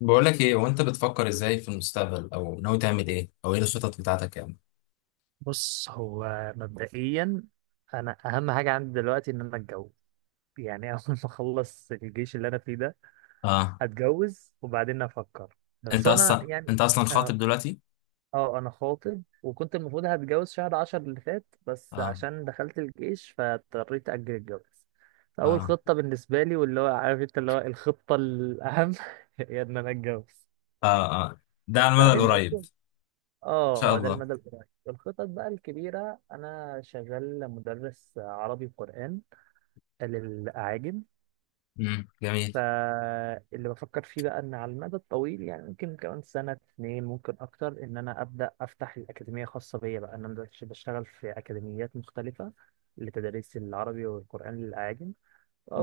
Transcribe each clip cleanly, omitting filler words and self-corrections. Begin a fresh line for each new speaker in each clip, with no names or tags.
بقول لك ايه وانت بتفكر ازاي في المستقبل او ناوي تعمل ايه او ايه الخطط بتاعتك يعني.
بص، هو مبدئيا انا اهم حاجه عندي دلوقتي ان انا اتجوز يعني. اول ما اخلص الجيش اللي انا فيه ده
اه،
هتجوز وبعدين افكر، بس
انت
انا
اصلا
يعني.
انت اصلا خاطب
اه
دلوقتي؟
انا خاطب وكنت المفروض هتجوز شهر عشر اللي فات بس
اه،
عشان دخلت الجيش فاضطريت اجل الجواز. فاول
اه،
خطه بالنسبه لي، واللي هو عارف انت، اللي هو الخطه الاهم هي ان انا اتجوز.
اه، اه، ده على المدى
بعدين بقى.
القريب ان شاء
اه ده
الله.
المدى القريب. الخطط بقى الكبيرة، أنا شغال مدرس عربي وقرآن للأعاجم.
امم، جميل
فاللي بفكر فيه بقى إن على المدى الطويل، يعني ممكن كمان سنة اتنين، ممكن أكتر، إن أنا أبدأ أفتح الأكاديمية خاصة بيا، بقى إن أنا دلوقتي بشتغل في أكاديميات مختلفة لتدريس العربي والقرآن للأعاجم.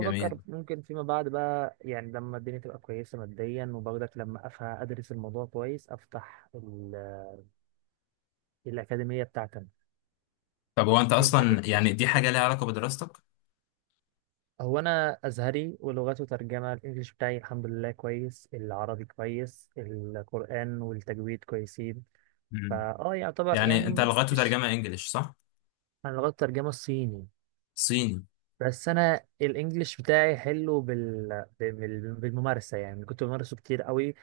جميل.
ممكن فيما بعد بقى، يعني لما الدنيا تبقى كويسة ماديا وبرضك لما أفهم أدرس الموضوع كويس، أفتح الأكاديمية بتاعتي أنا.
طب هو انت
أنت إيه؟
اصلا يعني دي حاجه ليها علاقه بدراستك؟
هو انا ازهري ولغته ترجمه، الانجليش بتاعي الحمد لله كويس، العربي كويس، القران والتجويد كويسين.
امم،
فا يعتبر
يعني انت
يعني،
لغته
مش
ترجمه انجليش صح؟
انا لغات الترجمه الصيني،
صيني؟
بس انا الانجليش بتاعي حلو بالممارسه، يعني كنت بمارسه كتير قوي،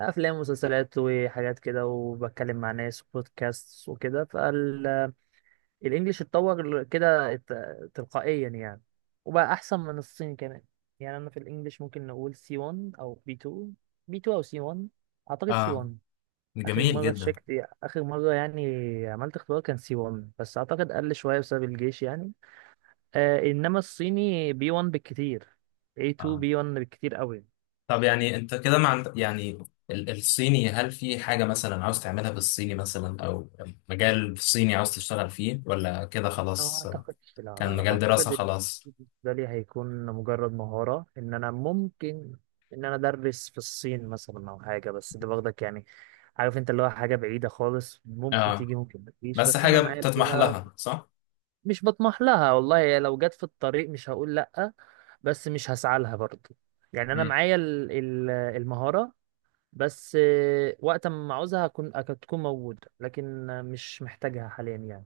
افلام ومسلسلات وحاجات كده، وبتكلم مع ناس وبودكاست وكده. الانجليش اتطور كده تلقائيا يعني، وبقى احسن من الصيني كمان. يعني انا في الانجليش ممكن نقول سي 1 او بي 2، بي 2 او سي 1، اعتقد سي
اه،
1. اخر
جميل
مره
جدا.
شكت، اخر مره يعني عملت اختبار كان سي 1، بس اعتقد قل شويه بسبب الجيش يعني. آه، انما الصيني بي 1 بالكتير، A2
آه.
بي 1 بالكتير قوي.
طب يعني انت كده مع يعني الصيني، هل في حاجة مثلا عاوز تعملها بالصيني مثلا او مجال صيني عاوز تشتغل فيه ولا كده
أنا ما
خلاص؟
أعتقدش، لا لا
كان
لا
مجال دراسة
أعتقد إن
خلاص.
بالنسبة لي هيكون مجرد مهارة، إن أنا ممكن، إن أنا أدرس في الصين مثلا أو حاجة، بس ده باخدك يعني، عارف أنت، اللي هو حاجة بعيدة خالص، ممكن
اه،
تيجي ممكن ما تجيش،
بس
بس أنا
حاجة
معايا
بتطمح
اللغة.
لها صح؟
مش بطمح لها والله يعني، لو جت في الطريق مش هقول لأ، بس مش هسعى لها برضه. يعني أنا
امم،
معايا المهارة بس. وقت ما أعوزها هكون، هتكون موجودة، لكن مش محتاجها حاليا يعني،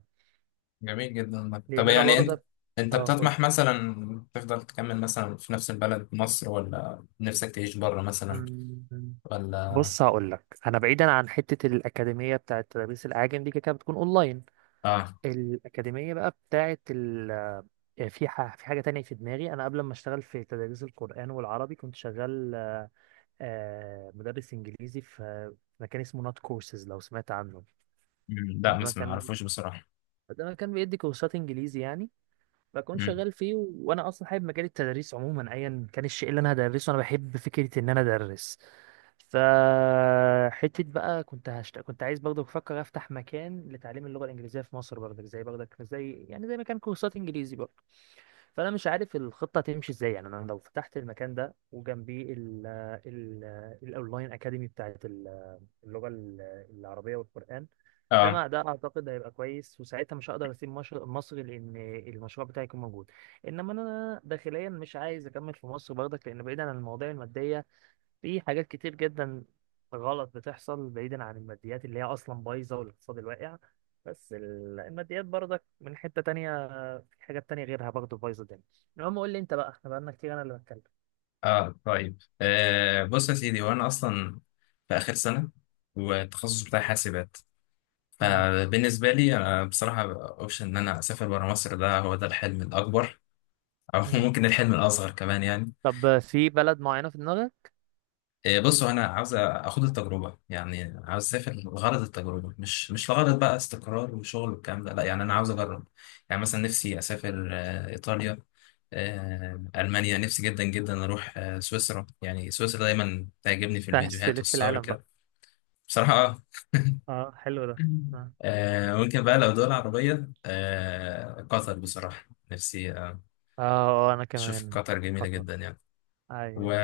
جميل جدا. طب
لأن أنا
يعني انت،
برضه.
انت
أه قول.
بتطمح مثلا تفضل تكمل مثلا في نفس البلد مصر ولا نفسك تعيش بره مثلا
مم.
ولا؟
بص، هقول لك، انا بعيدا عن حته الاكاديميه بتاعه تدريس الاعاجم دي، كده كده بتكون اونلاين.
اه.
الاكاديميه بقى بتاعه ال، آه، في حاجه تانية في دماغي. انا قبل ما اشتغل في تدريس القران والعربي كنت شغال، مدرس انجليزي في، في مكان اسمه نوت كورسز، لو سمعت عنه.
مم،
ده
لا بس ما
مكان،
اعرفوش بصراحة.
ده مكان بيدي كورسات انجليزي يعني. فكنت
مم.
شغال فيه، وانا اصلا حابب مجال التدريس عموما، ايا كان الشيء اللي انا هدرسه انا بحب فكره ان انا ادرس. ف حته بقى كنت عايز برضه، بفكر افتح مكان لتعليم اللغه الانجليزيه في مصر برضه، زي يعني، زي مكان كورسات انجليزي برضه. فانا مش عارف الخطه تمشي ازاي، يعني انا لو فتحت المكان ده وجنبيه ال ال الاونلاين اكاديمي بتاعت اللغه العربيه والقران، ده
اه،
ما ده اعتقد هيبقى كويس. وساعتها مش هقدر اسيب مصر، لان المشروع بتاعي يكون موجود. انما انا داخليا مش عايز اكمل في مصر برضك، لان بعيدا عن المواضيع الماديه في حاجات كتير جدا غلط بتحصل، بعيدا عن الماديات اللي هي اصلا بايظه والاقتصاد الواقع. بس الماديات برضك من حته تانية، في حاجات تانية غيرها برضه بايظه الدنيا. المهم قول لي انت بقى، احنا بقالنا كتير انا اللي بتكلم.
اه، طيب آه، بص يا سيدي، وانا اصلا في اخر سنه، والتخصص بتاعي حاسبات.
مم.
فبالنسبه لي انا بصراحه اوبشن ان انا اسافر بره مصر ده هو ده الحلم الاكبر. او
مم.
ممكن الحلم الاصغر كمان يعني.
طب في بلد معينه في دماغك؟
بصوا انا عاوز اخد التجربه، يعني عاوز اسافر لغرض التجربه، مش لغرض بقى استقرار وشغل والكلام ده، لا، يعني انا عاوز اجرب. يعني مثلا نفسي اسافر ايطاليا، المانيا. نفسي جدا جدا اروح سويسرا، يعني سويسرا دايما تعجبني في
انت عايز
الفيديوهات
تلف في
والصور
العالم بقى.
كده. بصراحه اه.
اه حلو. ده.
ممكن بقى لو دول عربيه، قطر بصراحه نفسي
اه. آه، انا
اشوف
كمان.
قطر جميله
خطر.
جدا يعني.
ايوه.
و...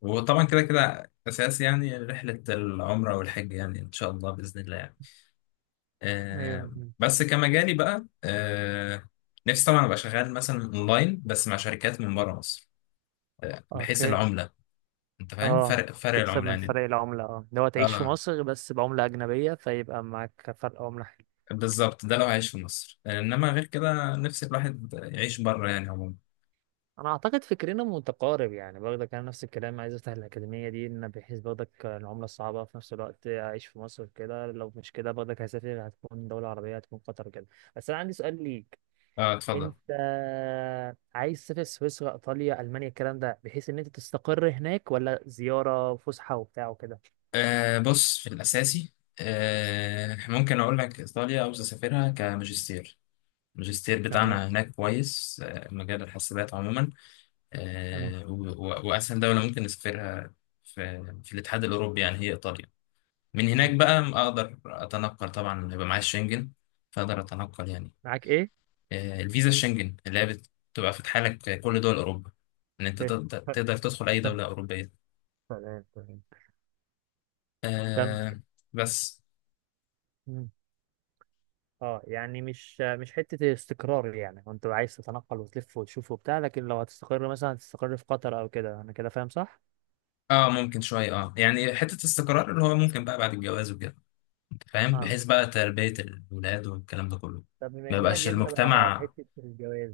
وطبعا كده كده اساس يعني رحله العمره والحج، يعني ان شاء الله باذن الله يعني.
ايوه.
بس كمجالي بقى نفسي طبعا ابقى شغال مثلا اونلاين بس مع شركات من بره مصر، بحيث
اوكي.
العمله، انت فاهم،
اه،
فرق
تكسب
العمله
من
يعني.
فرق العملة، اه، اللي هو تعيش في
اه،
مصر بس بعملة أجنبية، فيبقى معاك فرق عملة حلو.
بالظبط، ده لو عايش في مصر، انما غير كده نفسي الواحد يعيش بره يعني عموما.
أنا أعتقد فكرنا متقارب يعني، برضك أنا نفس الكلام، عايز أفتح الأكاديمية دي، إن بحيث برضك العملة الصعبة، في نفس الوقت أعيش في مصر كده. لو مش كده برضك هسافر، هتكون دولة عربية، هتكون قطر كده. بس أنا عندي سؤال ليك.
اه، اتفضل.
انت عايز تسافر سويسرا، ايطاليا، المانيا، الكلام ده بحيث ان انت تستقر هناك، ولا زياره فسحه وبتاع وكده؟
بص في الاساسي، ممكن اقول لك ايطاليا عاوز اسافرها كماجستير. الماجستير
تمام.
بتاعنا هناك كويس، مجال الحاسبات عموما.
مم.
آه، و- و- وأسهل دولة ممكن نسافرها في الاتحاد الأوروبي يعني هي إيطاليا. من هناك
مم.
بقى أقدر أتنقل، طبعا يبقى معايا الشنجن، فأقدر أتنقل يعني.
معاك ايه؟
الفيزا الشنجن اللي هي بتبقى فاتحة لك كل دول أوروبا، إن أنت تقدر تقدر تدخل أي دولة أوروبية.
تمام تمام. كمل.
آه، بس.
مم. اه يعني مش، مش حته استقرار يعني، وانت عايز تتنقل وتلف وتشوف وبتاع، لكن لو هتستقر مثلا هتستقر في قطر او كده، انا كده فاهم صح؟
اه، ممكن شوية، اه يعني حتة استقرار اللي هو ممكن بقى بعد الجواز وكده، أنت فاهم،
اه.
بحيث بقى تربية الولاد والكلام ده كله.
طب بما
ما
اننا
يبقاش
جبنا بقى
المجتمع.
حته الجواز،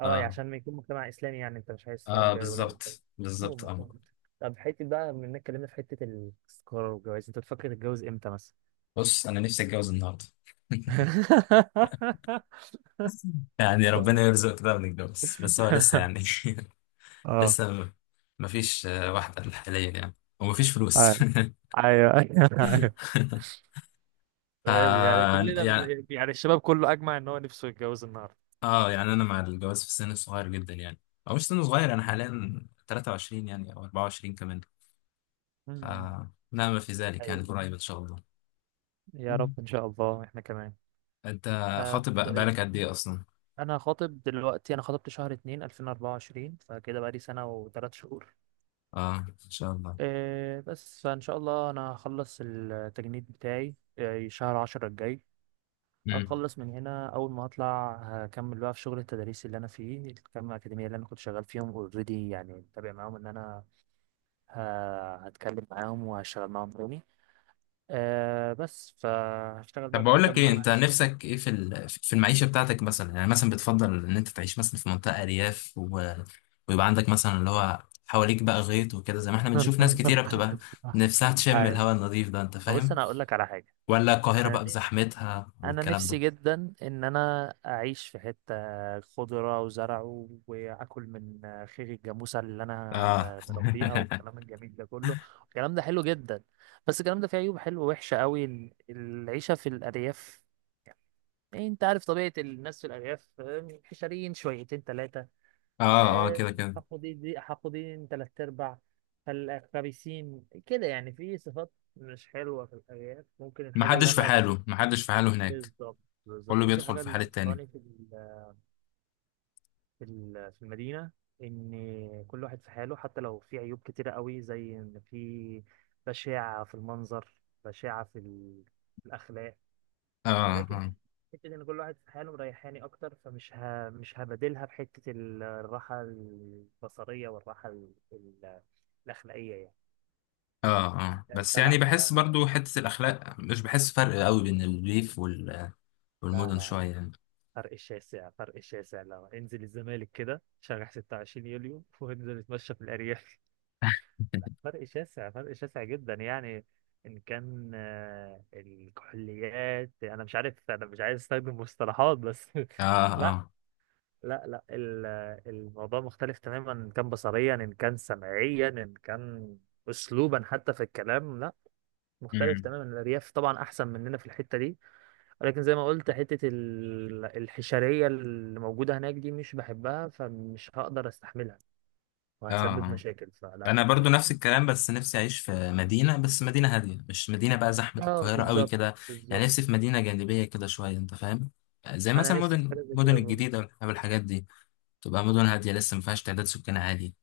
اه يعني
اه،
عشان ما يكون مجتمع اسلامي يعني، انت مش عايز
اه،
تربي ولادك
بالظبط،
كده.
بالظبط
هم
اه.
فاهم. طب حته بقى بما اننا اتكلمنا في حته الاستقرار والجواز، انت بتفكر تتجوز امتى مثلا؟
بص انا نفسي اتجوز النهارده. يعني ربنا
طيب.
يرزق كده ونتجوز، بس هو لسه يعني،
اه.
لسه مفيش واحدة حاليا يعني، ومفيش فلوس.
ايوه، ايوه ايوه.
ف
غالي يعني، كلنا
يعني
يعني الشباب كله اجمع ان هو نفسه يتجوز النهارده.
اه، يعني انا مع الجواز في السن الصغير جدا يعني، او مش سن صغير، انا حاليا 23 يعني، او 24 كمان. ف
أمم.
لا ما في ذلك يعني،
ايوه.
قريب ان شاء
يا
الله
رب ان شاء الله، احنا كمان.
انت
آه،
خاطب بق-
طيب.
بقالك قد ايه اصلا
انا خاطب دلوقتي، انا خاطبت شهر اتنين الفين اربعة وعشرين، فكده بقالي سنة وتلات شهور.
اه ان شاء الله.
إيه، بس فان شاء الله انا هخلص التجنيد بتاعي إيه شهر عشرة الجاي.
امم،
هخلص من هنا اول ما اطلع، هكمل بقى في شغل التدريس اللي انا فيه، كام اكاديمية اللي انا كنت شغال فيهم اوريدي يعني متابع معاهم، ان انا هتكلم معاهم وهشتغل معاهم تاني. إيه، بس فهشتغل بقى
طب، بقول
لحد
لك ايه،
ما انا.
انت نفسك ايه في في المعيشه بتاعتك مثلا؟ يعني مثلا بتفضل ان انت تعيش مثلا في منطقه ارياف ويبقى عندك مثلا اللي هو حواليك بقى غيط وكده، زي ما احنا بنشوف ناس كتيره بتبقى نفسها تشم
أي.
الهواء النظيف ده، انت
بص
فاهم؟
انا هقول لك على حاجة.
ولا القاهره بقى بزحمتها
انا
والكلام
نفسي
ده؟
جدا ان انا اعيش في حته خضره وزرع واكل من خير الجاموسه اللي انا
اه.
بربيها والكلام الجميل ده كله. الكلام ده حلو جدا، بس الكلام ده فيه عيوب، حلوه وحشه قوي العيشه في الارياف. إيه، انت عارف طبيعه الناس في الارياف، آه، حشريين شويتين ثلاثه،
اه، اه، كده كده.
حقودين حقودين ثلاث ارباع، فالخبيثين كده يعني، في صفات مش حلوه في الارياف. ممكن الحاجه اللي انا.
محدش في حاله هناك،
بالظبط. بالظبط،
كله
ممكن
بيدخل
الحاجة
في
اللي
حال التاني.
بسطاني في في المدينة، إن كل واحد في حاله، حتى لو في عيوب كتيرة قوي، زي إن في بشاعة في المنظر، بشاعة في في الأخلاق، ولكن
اه،
حتة إن كل واحد في حاله مريحاني أكتر، فمش مش هبادلها بحتة الراحة البصرية والراحة الأخلاقية يعني.
اه، اه، بس يعني
فلا
بحس
أنا-
برضو حتة الأخلاق، مش بحس فرق قوي بين الريف
لا
والمدن
لا
شوية
لا
يعني.
فرق الشاسع، فرق الشاسع، لو انزل الزمالك كده شارع 26 يوليو وانزل اتمشى في الأرياف. لا، فرق شاسع، فرق شاسع جدا يعني. إن كان آه، الكحوليات، أنا مش عارف، أنا مش عايز أستخدم مصطلحات بس.
اه،
لا.
اه،
لا الموضوع مختلف تماما، إن كان بصريا، إن كان سمعيا، إن كان أسلوبا حتى في الكلام. لا، مختلف
امم،
تماما. الأرياف طبعا أحسن مننا في الحتة دي، ولكن زي ما قلت حتة الحشرية اللي موجودة هناك دي مش بحبها، فمش هقدر استحملها،
اه،
وهتسبب
آه.
مشاكل، فلا،
انا برضو
مش.
نفس الكلام، بس نفسي اعيش في مدينه، بس مدينه هاديه، مش مدينه بقى زحمه
اه
القاهره قوي
بالظبط.
كده. يعني
بالظبط.
نفسي في مدينه جانبيه كده شويه، انت فاهم، زي
انا
مثلا
نفسي في
مدن
حاجة زي
مدن
كده برضه.
الجديده والحاجات دي، تبقى مدن هاديه لسه ما فيهاش تعداد سكان عالي.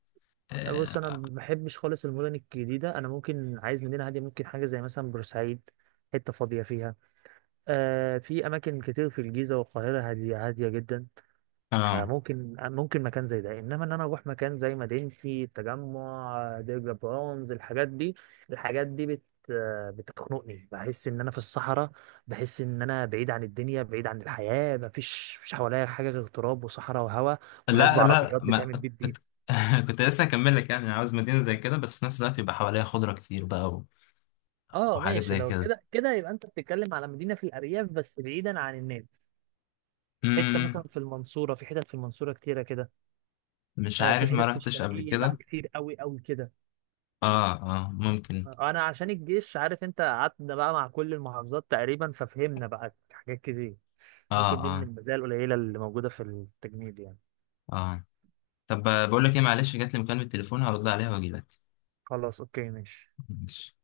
بص انا
اه،
ما بحبش خالص المدن الجديدة، انا ممكن عايز مدينة هادية، ممكن حاجة زي مثلا بورسعيد، حتة فاضية فيها. آه، في اماكن كتير في الجيزة والقاهرة هادية هادية جدا،
آه.
فممكن، ممكن مكان زي ده. انما ان انا اروح مكان زي مدينتي، التجمع، ديرجا، برونز، الحاجات دي، الحاجات دي بتخنقني، بحس ان انا في الصحراء، بحس ان انا بعيد عن الدنيا، بعيد عن الحياه، مفيش، مفيش حواليا حاجه غير تراب وصحراء وهواء وناس
لا لا
بعربيات
ما
بتعمل بيب بيب.
كنت كنت لسه هكمل لك، يعني عاوز مدينة زي كده بس في نفس الوقت يبقى حواليها خضرة كتير بقى،
اه
وحاجات
ماشي،
زي
لو
كده.
كده كده يبقى انت بتتكلم على مدينه في الارياف بس بعيدا عن الناس. حته مثلا
امم،
في المنصوره، في حتت في المنصوره كتيره كده.
مش
آه في
عارف ما
حتت في
رحتش قبل
الشرقيه بقى
كده.
كتير قوي قوي كده.
اه، اه، ممكن.
انا عشان الجيش، عارف انت، قعدنا بقى مع كل المحافظات تقريبا، ففهمنا بقى حاجات كتير.
اه،
ممكن دي من
اه،
المزايا القليله اللي موجوده في التجنيد يعني.
اه، طب، بقول لك ايه، معلش جات لي مكالمة تليفون هرد عليها واجي لك.
خلاص، اوكي، ماشي.
ماشي.